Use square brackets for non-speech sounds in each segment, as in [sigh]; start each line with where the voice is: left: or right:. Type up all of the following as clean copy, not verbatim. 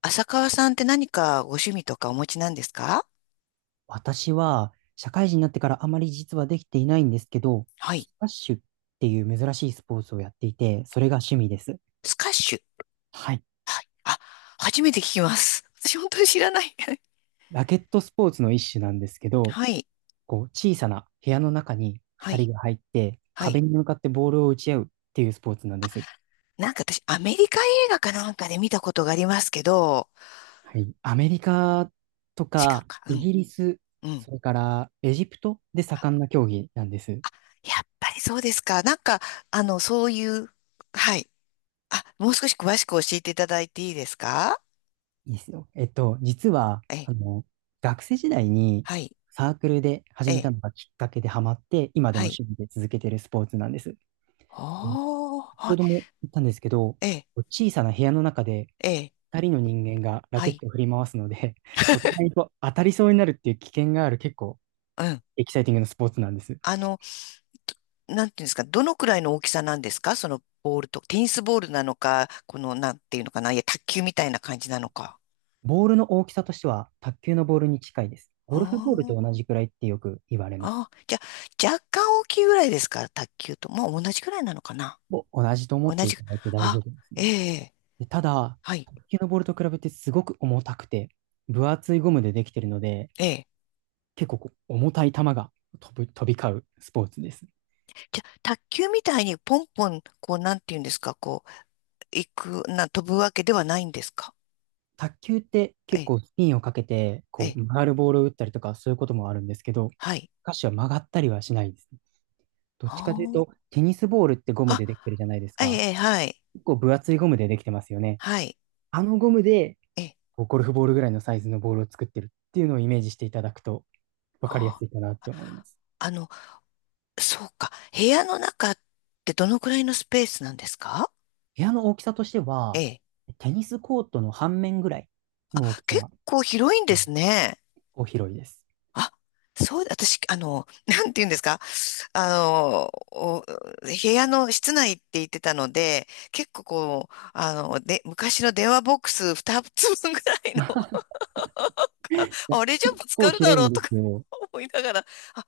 left: 浅川さんって何かご趣味とかお持ちなんですか？
right: 私は社会人になってからあまり実はできていないんですけど、
left: はい。
right: スカッシュっていう珍しいスポーツをやっていて、それが趣味です。
left: スカッシュ。
right: はい。
left: はい。あ、初めて聞きます。私本当に知らない。[laughs]
right: ラケットスポーツの一種なんですけど、
left: はい。
right: こう小さな部屋の中に
left: は
right: 2人
left: い。
right: が入って、
left: は
right: 壁
left: い。
right: に向かってボールを打ち合うっていうスポーツなんです。
left: なんか私、アメリカ映画かなんかで見たことがありますけど、
right: はい。アメリカと
left: 違う
right: か
left: か。う
right: イ
left: ん。
right: ギリス、
left: うん。
right: それからエジプトで盛んな競技なんです。
left: やっぱりそうですか。なんか、そういう、はい。あ、もう少し詳しく教えていただいていいですか？
right: いいですよ。実は、
left: え、
right: 学生時代に
left: はい。
right: サークルで始め
left: え、
right: たのがきっかけでハマって、今でも
left: はい。
right: 趣味で続けてるスポーツなんです。で
left: おー、
right: 先ほ
left: は
right: ども言ったんですけど、
left: い。え、
right: 小さな部屋の中で
left: え、
right: 2人の人間がラ
left: は
right: ケッ
left: い。
right: トを振り回すので、[laughs] お互いと当たりそうになるっていう危険がある結構
left: うん。
right: エキサイティングなスポーツなんです。
left: あの、なんていうんですか、どのくらいの大きさなんですか？そのボールと、テニスボールなのか、この、なんていうのかな、いや、卓球みたいな感じなのか。
right: ボールの大きさとしては卓球のボールに近いです。ゴルフボールと
left: あ
right: 同じくらいってよく言われます。
left: ああー、じゃあ、若干大きいぐらいですか？卓球と。もう同じぐらいなのかな。
right: 同じと思
left: 同
right: ってい
left: じ、
right: ただいて大丈
left: あ、
right: 夫です
left: え
right: ね。
left: え、
right: でただ、
left: はい、
right: 卓球のボールと比べてすごく重たくて、分厚いゴムでできてるので、
left: ええ。
right: 結構こう重たい球が飛び交うスポーツです。
left: じゃあ、卓球みたいにポンポン、こう、なんていうんですか、こう、行く、な、飛ぶわけではないんですか？
right: 卓球って
left: え
right: 結
left: え、
right: 構スピンをかけて、
left: え
right: こ
left: え、
right: う曲がるボールを打ったりとかそういうこともあるんですけど、ス
left: はい。
right: カッシュは曲がったりはしないですね。どっ
left: あ
right: ちかという
left: ー
right: と、テニスボールってゴム
left: あ、
right: でできてるじゃないですか。
left: ええ、はい、
right: 結構分厚いゴムでできてますよね。
left: はい、
right: あのゴムで、
left: ええ、
right: こうゴルフボールぐらいのサイズのボールを作ってるっていうのをイメージしていただくと分かりやす
left: あ
right: い
left: ー、
right: かなって思います。
left: あの、そうか。部屋の中ってどのくらいのスペースなんですか？
right: 部屋の大きさとして
left: え
right: は、
left: え。
right: テニスコートの半面ぐらいの大き
left: 結
right: さ、
left: 構広いん
right: う
left: ですね。
right: 広いです。
left: あ、そう、私、[laughs] なんて言うんですか。お部屋の室内って言ってたので、結構こう、で、昔の電話ボックス2つ分ぐら
right: [laughs]
left: い
right: ま
left: の、
right: あ、
left: [laughs] あれじゃ
right: 結
left: ぶつ
right: 構
left: かるだ
right: 広い
left: ろう
right: ん
left: と
right: で
left: か
right: すよ。
left: [laughs] 思いながら、あ、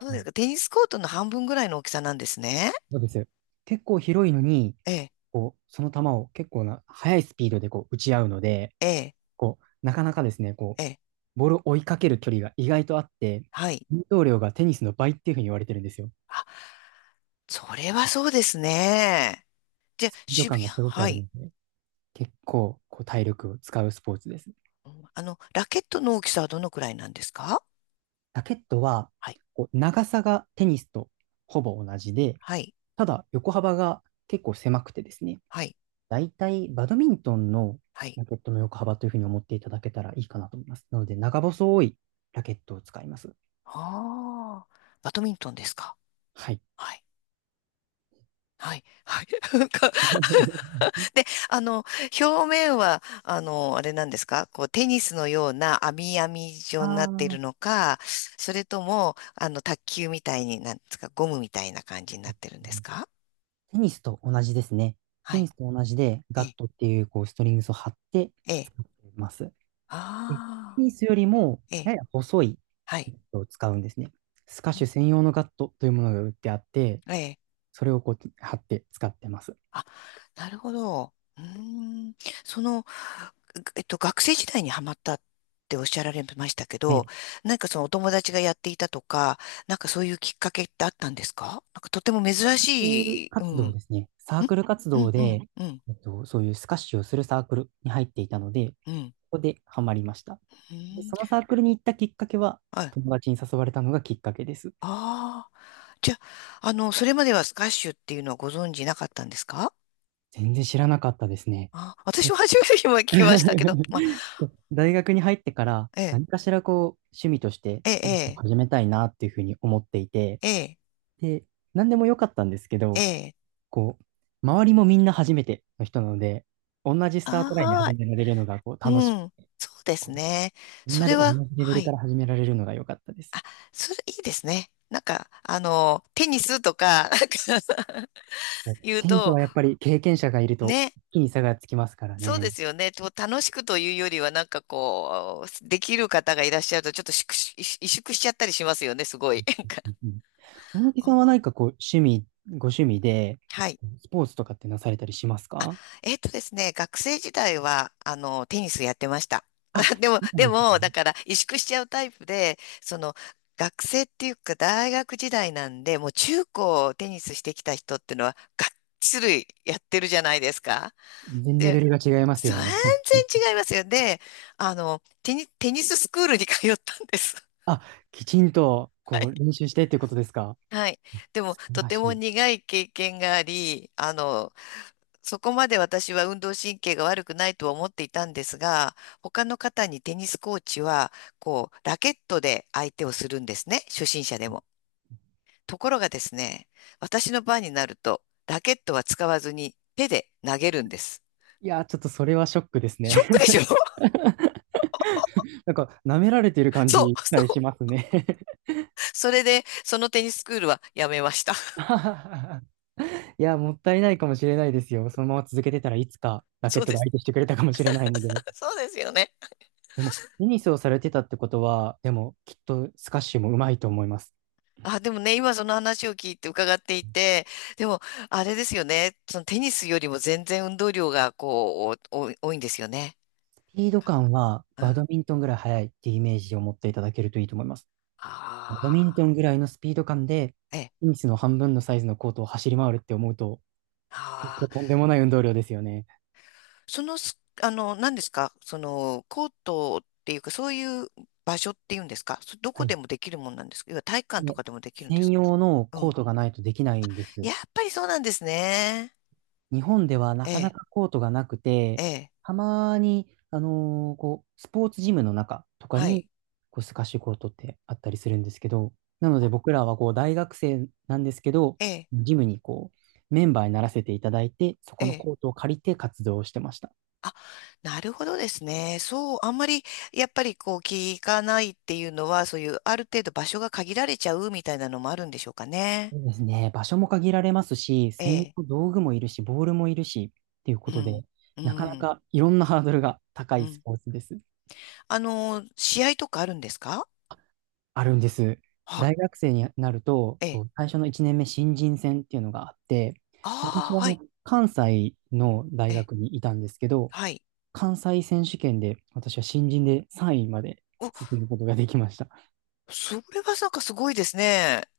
left: そうです
right: い。
left: か。テニスコートの半分ぐらいの大きさなんですね。
right: そうですよ。結構広いのに、
left: ええ、
right: こう、その球を結構な、速いスピードでこう打ち合うので、
left: ええ、
right: こう、なかなかですね、こ
left: ええ、
right: う、ボールを追いかける距離が意外とあって、
left: はい。
right: 運動量がテニスの倍っていうふうに言われてるんですよ。
left: あ、それはそうですね。じゃあ、
right: スピード
left: 渋
right: 感
left: 谷、
right: がすごくあ
left: は
right: るの
left: い。
right: で、結構こう体力を使うスポーツです。
left: ラケットの大きさはどのくらいなんですか？
right: ラケットは、
left: はい、
right: こう長さがテニスとほぼ同じで、
left: はい、
right: ただ横幅が結構狭くてですね、
left: はい、
right: だいたいバドミントンの
left: はい。
right: ラケットの横幅というふうに思っていただけたらいいかなと思います。なので、長細いラケットを使います。
left: ああ、バドミントンですか？
right: はい。
left: はい、はい、はい。[laughs] なんか [laughs]
right: [laughs]
left: で、表面は、あれなんですか？こう、テニスのような網網状になっているのか、それとも、卓球みたいに、なんですか、ゴムみたいな感じになってるんですか？
right: テニスと同じですね。
left: は
right: テニ
left: い、
right: スと同じで、
left: え
right: ガッ
left: え、
right: トっていうこうストリングスを張って
left: え
right: 使
left: え、
right: っています。でテ
left: ああ、
right: ニスよりも
left: え
right: や
left: え、
right: や細い
left: は
right: ガ
left: い、
right: ットを使うんですね。スカッ
left: う
right: シュ
left: ん、
right: 専用のガットというものが売ってあって、
left: ええ。
right: それをこう貼って使ってます。
left: あ、なるほど。うーん。その、学生時代にハマったっておっしゃられましたけ
right: はい。
left: ど、
right: サ
left: なんかそのお友達がやっていたとか、なんかそういうきっかけってあったんですか？なんかとても珍
right: ークル
left: しい。う
right: 活
left: ん。
right: 動
left: ん、
right: ですね。サークル活
left: う
right: 動
left: んう
right: で、
left: んうん
right: そういうスカッシュをするサークルに入っていたので、こ
left: うん。
right: こでハマりました。
left: う
right: で、
left: ん。
right: そのサークルに行ったきっかけは、
left: はい。
right: 友達に誘われたのがきっかけです。
left: ああ。じゃあ、それまではスカッシュっていうのはご存知なかったんですか？
right: 全然知らなかったですね。
left: あ、私
right: え
left: も初めて今聞きましたけど、まあ、
right: [laughs] 大学に入ってから
left: ええ、
right: 何かしらこう趣味として
left: え
right: スポーツを
left: え、
right: 始めたいなっていうふうに思っていて、
left: ええ、
right: で、何でもよかったんですけ
left: え
right: ど、
left: え、
right: こう、周りもみんな初めての人なので、同じスタートラインで
left: ああ、
right: 始められるのが、こう、
left: う
right: 楽しく。
left: ん、そうです
right: こう
left: ね。
right: みん
left: そ
right: なで
left: れ
right: 同
left: は、
right: じレベ
left: は
right: ルか
left: い。
right: ら始められるのが良かったです。
left: あ、それいいですね。なんか、テニスとか、なんか
right: もう
left: [laughs] 言う
right: テニス
left: と、
right: はやっぱり経験者がいると、
left: ね、
right: 一気に差がつきますから
left: そうで
right: ね。
left: すよね。と楽しくというよりは、なんかこう、できる方がいらっしゃると、ちょっと萎縮しちゃったりしますよね、すごい。なんか、
right: うんうん。大貫
left: あ、
right: さんは何かこう、ご趣味で、
left: はい。
right: スポーツとかってなされたりしますか？
left: えっとですね、学生時代は、テニスやってました。
right: あ、
left: [laughs] でも、
right: そう
left: で
right: なんです
left: も、
right: ね。
left: だから、萎縮しちゃうタイプで、その、学生っていうか、大学時代なんで、もう中高テニスしてきた人ってのは、がっつりやってるじゃないですか。
right: 全然レ
left: で、
right: ベルが違います
left: 全
right: よね。
left: 然違いますよ。で、テニススクールに通ったんです。
right: [laughs] あ、きちんと、
left: [laughs] は
right: こう、
left: い。
right: 練習してっていうことですか？
left: はい。でも、
right: 素晴
left: と
right: ら
left: て
right: し
left: も
right: い。
left: 苦い経験があり、そこまで私は運動神経が悪くないとは思っていたんですが、他の方にテニスコーチは、こう、ラケットで相手をするんですね。初心者でも。ところがですね、私の番になると、ラケットは使わずに手で投げるんです。
right: いやー、ちょっとそれはショックです
left: ショッ
right: ね。
left: クでしょ。 [laughs]
right: なんか、舐められてる感
left: そう、
right: じが
left: そ
right: し
left: う。
right: ますね。
left: それで、そのテニススクールはやめました。[laughs]
right: [laughs] いや、もったいないかもしれないですよ。そのまま続けてたらいつかラケ
left: そ
right: ッ
left: う
right: ト
left: で
right: で
left: す。
right: 相手してくれたかもしれないのでね。
left: [laughs] そうですよね。
right: でも、テニスをされてたってことは、でも、きっとスカッシュも上手いと思います。
left: あ、でもね、今その話を聞いて伺っていて、でも、あれですよね、そのテニスよりも全然運動量がこう、お多いんですよね。
right: スピード感は
left: う
right: バ
left: ん。
right: ドミントンぐらい速いっていうイメージを持っていただけるといいと思います。バドミン
left: あ
right: ト
left: あ、
right: ンぐらいのスピード感で、
left: ええ、
right: テニスの半分のサイズのコートを走り回るって思うと、結
left: あ
right: 構
left: あ、
right: とんでもない運動量ですよね。
left: そのす、何ですか、その、コートっていうか、そういう場所っていうんですか、そど
right: は
left: こ
right: い。
left: でもできるもんなんですか、要は体育館と
right: で、
left: かでもできるんです
right: 専
left: か。
right: 用の
left: う
right: コー
left: ん。
right: トがないとできないんです。
left: やっぱりそうなんですね。
right: 日本ではな
left: え
right: かな
left: え、
right: かコートがなく
left: え
right: て、
left: え、
right: たまに、こう、スポーツジムの中とか
left: は
right: に、
left: い。
right: こう、スカッシュコートってあったりするんですけど、なので
left: あ、
right: 僕らはこう、大学生なんですけど、
left: ええ、
right: ジムにこう、メンバーにならせていただいて、そ
left: え
right: この
left: え。
right: コートを借りて活動をしてました。
left: あ、なるほどですね。そう、あんまり、やっぱりこう、聞かないっていうのは、そういう、ある程度場所が限られちゃうみたいなのもあるんでしょうかね。
right: そうですね。場所も限られますし、
left: え
right: 専用
left: え。
right: の道具もいるし、ボールもいるし、っていうこ
left: う
right: とで、
left: ん。う
right: なかな
left: ん。
right: かいろんなハードルが高
left: う
right: いス
left: ん。
right: ポーツです。
left: あのー、試合とかあるんですか？
right: あるんです。
left: はい。
right: 大学生になると、
left: ええ。
right: こう、最初の1年目新人戦っていうのがあって、私
left: あ
right: は
left: あ、
right: あ
left: はい。
right: の関西の大
left: ええ。
right: 学にいたんですけど、
left: はい。
right: 関西選手権で私は新人で3位まで
left: お、
right: 進むことができました。
left: それはなんかすごいですね。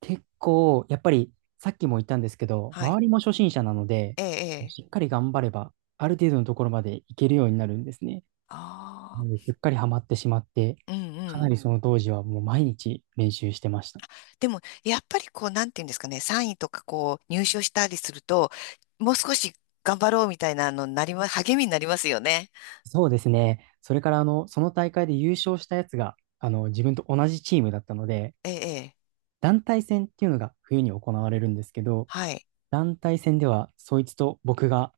right: 結構、やっぱりさっきも言ったんですけど、
left: はい。
right: 周りも初心者なので、
left: ええ、え
right: しっ
left: え。
right: かり頑張れば、ある程度のところまでいけるようになるんですね。
left: あ
right: な
left: あ、
right: のですっかりハマってしまって、
left: うんう
right: かな
left: ん。
right: りその当時はもう毎日練習してました。
left: でも、やっぱりこう、なんていうんですかね、3位とかこう、入賞したりすると、もう少し頑張ろうみたいなのになりま、励みになりますよね。
right: そうですね。それから、その大会で優勝したやつが、自分と同じチームだったので、
left: ええ、ええ、
right: 団体戦っていうのが冬に行われるんですけど、
left: はい。
right: 団体戦では、そいつと僕が、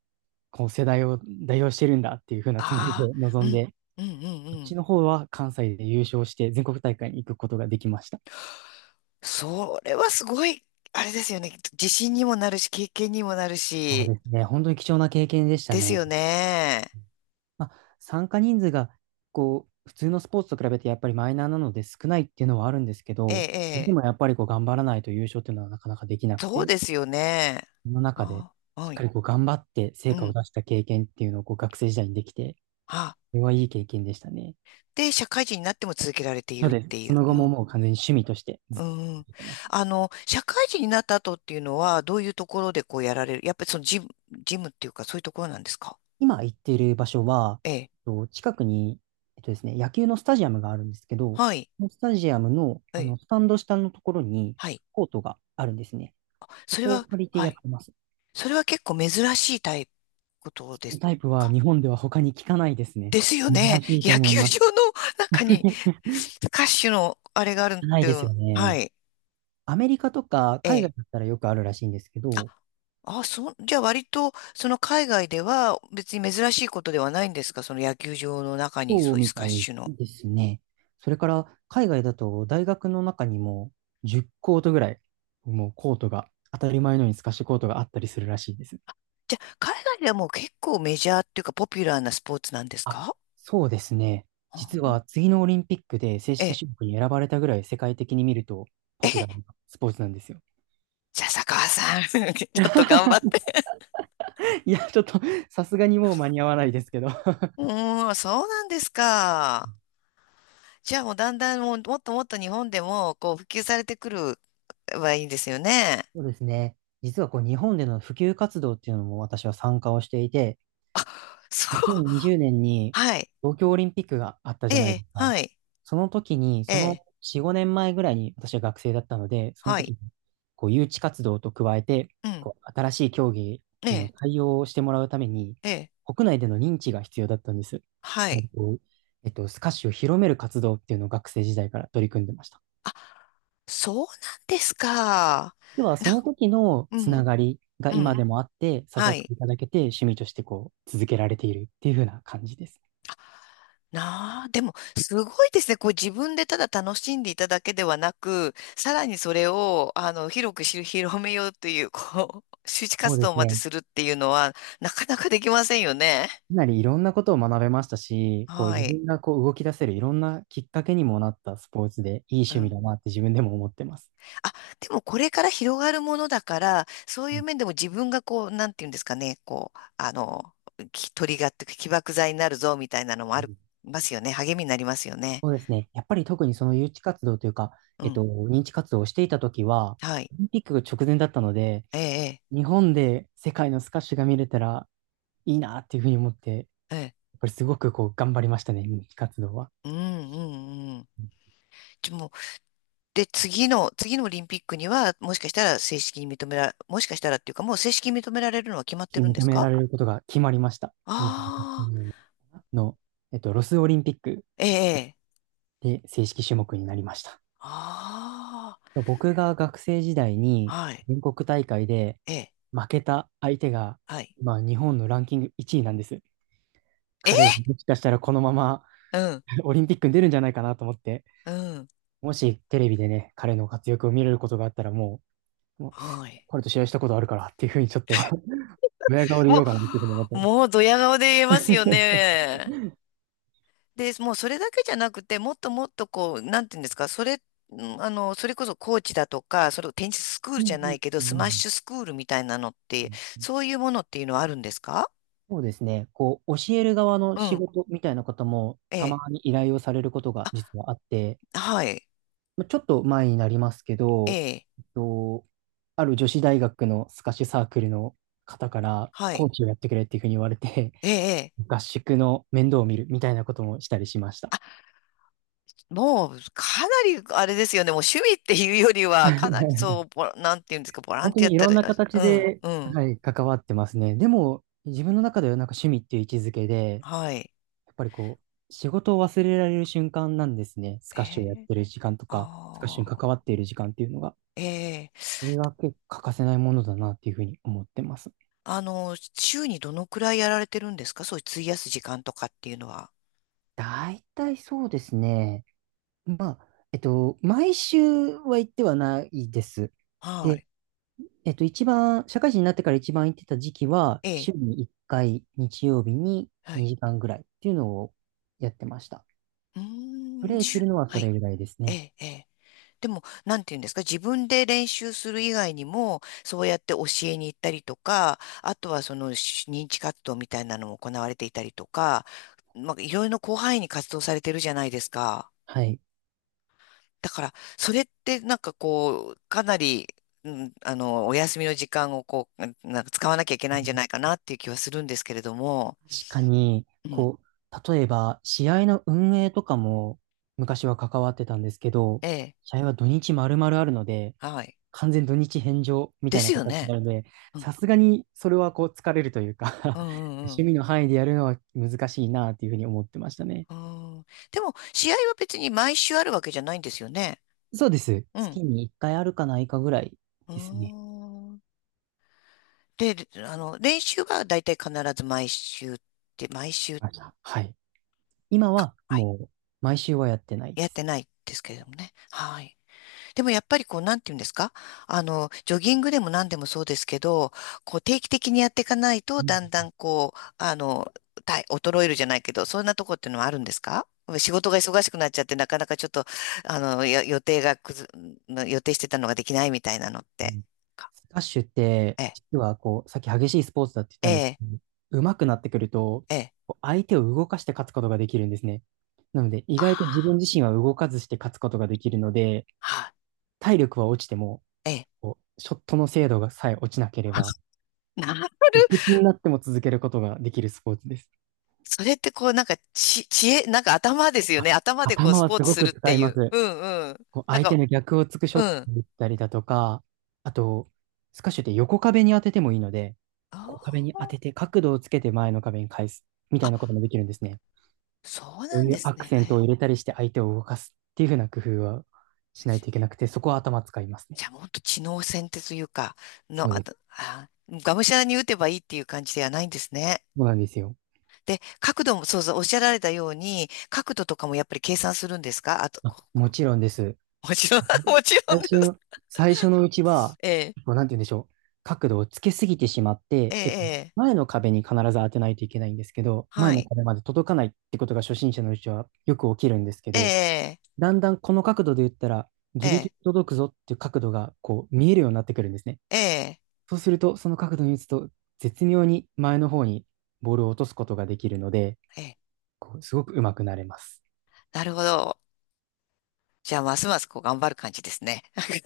right: こう、世代を代表してるんだっていう風なつもりで
left: ああ、
right: 臨
left: う
right: ん
left: ん、
right: で、
left: うん、う
right: そっ
left: ん、う
right: ち
left: ん。
right: の方は関西で優勝して全国大会に行くことができました。
left: それはすごい、あれですよね。自信にもなるし、経験にもなる
right: そう
left: し、
right: ですね。本当に貴重な経験でした
left: です
right: ね。
left: よね。
right: まあ、参加人数が、こう、普通のスポーツと比べてやっぱりマイナーなので少ないっていうのはあるんですけ
left: ええ、
right: ど、
left: え
right: で
left: え、
right: もやっぱりこう頑張らないと優勝っていうのはなかなかできなく
left: そう
right: て、
left: ですよね。
right: その中で
left: ああ、
right: しっ
left: は
right: か
left: い。
right: りこう頑張って成
left: う
right: 果を
left: ん。
right: 出した経験っていうのをこう学生時代にできて、
left: あ、
right: それはいい経験でしたね。
left: で、社会人になっても続けられてい
right: の
left: るっ
right: で、
left: てい
right: そ
left: う。
right: の
left: う
right: 後も
left: ん。
right: もう完全に趣味としてずっ
left: う
right: と
left: ん。
right: 続けてます。
left: 社会人になった後っていうのは、どういうところでこうやられる？やっぱりそのジム、ジムっていうか、そういうところなんですか？
right: 今行っている場所は、
left: ええ。
right: 近くに、ですね、野球のスタジアムがあるんですけど、
left: はい。
right: そのスタジアムの、
left: え
right: あ
left: え。
right: のスタンド下のところに
left: はい。
right: コートがあるんですね。そ
left: それ
right: こを
left: は、
right: 借りて
left: は
right: やっ
left: い。
right: てます。
left: それは結構珍しいタイプこと
right: そ
left: で
right: の
left: す
right: タイプは
left: か？
right: 日本では他に聞かないですね。
left: ですよね。
right: 珍しいと
left: 野
right: 思い
left: 球
right: ます。
left: 場の中に、
right: [laughs]
left: スカッシュのあれがあるっ
right: ない
left: て
right: で
left: い
right: す
left: う。
right: よね。
left: はい。
right: アメリカとか
left: え
right: 海外
left: え。
right: だったらよくあるらしいんですけど、
left: あ、あ、そう、じゃあ割と、その海外では別に珍しいことではないんですか？その野球場の中に
right: そ
left: そ
right: う
left: ういう
right: み
left: スカ
right: た
left: ッ
right: い
left: シュの。
right: ですね。それから海外だと大学の中にも10コートぐらい、もうコートが、当たり前のように透かしコートがあったりするらしいです。
left: じゃあ、海外ではもう結構メジャーっていうかポピュラーなスポーツなんです
right: あ、
left: か？
right: そうですね。実は
left: あ、
right: 次のオリンピックで正
left: え
right: 式
left: え。
right: 種目に選ばれたぐらい世界的に見ると
left: え
right: ポピュ
left: え、
right: ラーなスポーツなんですよ。
left: じゃあ、坂川さん、[laughs] ちょっと頑張っ
right: [laughs]
left: て。
right: いや、ちょっと、さすがにもう間に合わないですけど。
left: うーん、そうなんですか。じゃあもうだんだんもうもっともっと日本でもこう普及されてくるはいいんですよね。
right: そうですね。実はこう日本での普及活動っていうのも私は参加をしていて、
left: そう。
right: 2020年にじゅうねんに
left: はい。
right: 東京オリンピックがあった
left: え
right: じゃないで
left: え、
right: すか。
left: はい。
right: その時に、
left: え
right: そ
left: え、
right: の4、5年前ぐらいに私は学生だったので、その
left: は
right: 時
left: い。
right: にこう誘致活動と加えて、
left: うん。
right: こう新しい競技
left: え
right: への
left: え、
right: 対応をしてもらうために、
left: ええ、
right: 国内での認知が必要だったんです。
left: は
right: も
left: い。
right: うこうスカッシュを広める活動っていうのを学生時代から取り組んでました。
left: あ、そうなんですか。
right: 要は
left: な、
right: その時の
left: う
right: つな
left: ん、
right: がりが
left: う
right: 今
left: ん。
right: でもあって、誘
left: は
right: っ
left: い。
right: ていただけて趣味としてこう続けられているっていう風な感じです。
left: なあ、でも、すごいですね。こう自分でただ楽しんでいただけではなく、さらにそれを、広くし [laughs] 広めようという、こう、周知
right: そう
left: 活
right: で
left: 動
right: す
left: まで
right: ね。
left: するっていうのは、なかなかできませんよね。
right: かなりいろんなことを学べましたし、こう
left: は
right: 自
left: い。
right: 分がこう動き出せるいろんなきっかけにもなったスポーツでいい
left: う
right: 趣味
left: ん。
right: だなって自分でも思ってます。
left: あ、でもこれから広がるものだから、そう
right: う
left: いう
right: ん
left: 面でも自分がこう、なんていうんですかね、こう、きトリガーっていうか起爆剤になるぞみたいなのも
right: う
left: あり
right: ん。
left: ますよね。励みになりますよね。
right: そうですね。やっぱり特にその誘致活動というか、
left: うん。
right: 認知活動をしていた時は、
left: はい。
right: オリンピックが直前だったので、
left: ええ、
right: 日本で世界のスカッシュが見れたらいいなっていうふうに思って、
left: ええ、ええ。
right: っぱりすごくこう頑張りましたね、人気活動は。
left: うん、うん、うん。ちょで、次の、次のオリンピックには、もしかしたら正式に認めら、もしかしたらっていうか、もう正式に認められるのは決まってるん
right: 認
left: です
right: めら
left: か？
right: れることが決まりました。28
left: ああ
right: 年の、ロスオリンピック
left: ー、え
right: です。
left: え、
right: で、正式種目になりました。
left: あ
right: 僕が学生時代に
left: あ、はい、
right: 全国大会で
left: ええ、
right: 負けた相手が、
left: はい。
right: まあ、日本のランキング1位なんです。彼
left: え、
right: がもしかしたらこのまま
left: うん、
right: [laughs] オリンピックに出るんじゃないかなと思って、
left: うん、
right: もしテレビでね、彼の活躍を見れることがあったらもう
left: はい。
right: 彼と試合したことあるからっていうふうにちょっと [laughs] ドヤ顔で [laughs] 言お
left: も
right: うかなっていうふうに思ってます。
left: もうドヤ顔で言えますよね。で、もうそれだけじゃなくて、もっとこう、なんていうんですか、それ、んあの、それこそコーチだとか、それをテニススクー
right: う
left: ルじ
right: ん
left: ゃ
right: う
left: な
right: ん
left: いけど、
right: う
left: スマッ
right: ん
left: シュスクールみたいなのっ
right: う
left: て、
right: んうん。
left: そういうものっていうのはあるんですか？
right: そうですね。こう、教える側の
left: う
right: 仕
left: ん。
right: 事みたいな方も
left: え
right: たま
left: え。
right: に依頼をされることが実はあって、
left: あ、はい。
right: まあちょっと前になりますけ
left: え
right: ど、
left: え。
right: えっと、ある女子大学のスカッシュサークルの方から
left: は
right: コー
left: い。
right: チをやってくれっていうふうに言われて、
left: ええ。ええ、
right: [laughs] 合宿の面倒を見るみたいなこともしたりしました。
left: あ、もう、かなり、あれですよね。もう趣味っていうよりは、かなり、
right: [laughs]
left: そう、なんていうんですか、ボラ
right: 本
left: ン
right: 当
left: ティアや
right: に
left: っ
right: い
left: た
right: ろんな
left: ら、あ
right: 形
left: うん、
right: で、
left: うん。
right: はい、関わってますね。でも、自分の中ではなんか趣味っていう位置づけで、
left: はい。
right: やっぱりこう、仕事を忘れられる瞬間なんですね。ス
left: え
right: カッシュをやっ
left: え。
right: てる時間とか、スカッシュに
left: ああ。
right: 関わっている時間っていうのが、
left: ええ。
right: それが結構欠かせないものだなっていうふうに思ってます。
left: あの、週にどのくらいやられてるんですか？そういう費やす時間とかっていうのは。
right: 大体そうですね。まあ、毎週は行ってはないです。
left: は
right: で、
left: い。
right: 社会人になってから一番行ってた時期は、
left: ええ。
right: 週に1回、日曜日に
left: はい。
right: 2時間ぐらいっていうのをやってました。
left: う
right: プ
left: ーん、
right: レイするのは
left: は
right: それ
left: い。
right: ぐらいです
left: え
right: ね。
left: え。ええ、でも、なんていうんですか、自分で練習する以外にも、そうやって教えに行ったりとか、あとはその認知活動みたいなのも行われていたりとか、まあ、いろいろな広範囲に活動されてるじゃないですか。
right: はい。
left: だから、それってなんかこう、かなり、お休みの時間をこう、なんか使わなきゃいけないんじゃないかなっていう気はするんですけれども、
right: 確かに、
left: うん、
right: こう、例えば、試合の運営とかも昔は関わってたんですけど、
left: ええ、
right: 試合は土日丸々あるので、
left: はい。
right: 完全土日返上みた
left: で
right: い
left: す
right: な
left: よ
right: 形に
left: ね。
right: なるので、
left: うん、
right: さすがにそれはこう疲れるというか、
left: う
right: [laughs]
left: ん、うん、う
right: 趣
left: ん。
right: 味の範囲でやるのは難しいなというふうに思ってましたね。
left: うん、でも、試合は別に毎週あるわけじゃないんですよね。
right: そうです。
left: うん。
right: 月に1回あるかないかぐらい
left: うー
right: ですね。
left: ん。で、あの、練習はだいたい必ず毎週って、毎週
right: ましたはい。今
left: か、
right: は
left: はい、
right: もう毎週はやってない
left: や
right: で
left: って
right: す。
left: ないですけれどもね。はい。でもやっぱりこう、なんていうんですか、あの、ジョギングでも何でもそうですけど、こう、定期的にやっていかないと、だんだんこう、あの、体衰えるじゃないけど、そんなとこってのはあるんですか？仕事が忙しくなっちゃって、なかなかちょっと、あの、よ予定がくず、予定してたのができないみたいなのっ
right: う
left: て。
right: ん。スカッシュって、
left: ええ、
right: 実はこう、さっき激しいスポーツだって言った
left: え
right: んですけ
left: え、
right: ど、上手くなってくると、
left: ええ。
right: こう相手を動かして勝つことができるんですね。なので、意
left: あ
right: 外と自分自
left: あ。
right: 身は動かずして勝つことができるので、
left: はい、
right: 体力は落ちても、
left: ええ。
right: こう、ショットの精度がさえ落ちなければ、
left: [laughs] なる。
right: いくつになっても続けることができるスポーツです。
left: それってこう、なんか、知恵、なんか頭ですよね。
right: あ、
left: 頭でこう、
right: 頭
left: ス
right: は
left: ポー
right: す
left: ツ
right: ご
left: す
right: く
left: るっ
right: 使
left: て
right: い
left: い
right: ま
left: う。
right: す。
left: うんうん。
right: こう
left: なん
right: 相手
left: か、
right: の逆をつくショ
left: う
right: ット
left: ん。
right: をったりだとか、あと、スカッシュって横壁に当ててもいいので、
left: あ
right: 横壁に
left: ー、
right: 当てて角度をつけて前の壁に返すみた
left: あ、
right: いなこともできるんですね。
left: そう
right: こ
left: な
right: う
left: ん
right: い
left: で
right: う
left: す
right: アク
left: ね。
right: セントを入
left: え、
right: れたりして相手を動かすっていうふうな工夫はしない
left: じ
right: といけなくて、そこは頭使いますね。
left: じゃあ、もっと知能戦ってというか、
right: そ
left: の、
right: う
left: あ
right: で
left: と、
right: す。
left: あ、がむしゃらに打てばいいっていう感じではないんですね。
right: そうなんですよ。
left: で、角度も、そうそう、おっしゃられたように、角度とかもやっぱり計算するんですか？あと、
right: あ、
left: こ、
right: も
left: こ、
right: ちろんです。
left: もちろん、[laughs] もちろ
right: 最
left: んです。
right: 初、最初のうちは、
left: ええ、
right: こうなんて言うんでしょう。角度をつけすぎてしまっ
left: え
right: て、
left: え、ええ、
right: 前の壁に必ず当てないといけないんですけど、前
left: は
right: の
left: い。
right: 壁まで届かないってことが初心者のうちはよく起きるんですけ
left: え
right: ど、
left: え、
right: だんだんこの角度で言ったら、
left: え
right: ギリギ
left: え、
right: リ届くぞっていう角度がこう見えるようになってくるんですね。
left: ええ。
right: そうすると、その角度に打つと、絶妙に前の方にボールを落とすことができるので、
left: ええ、
right: こうすごく上手くなれます。
left: なるほど。じゃあ、ますますこう頑張る感じですね。[laughs]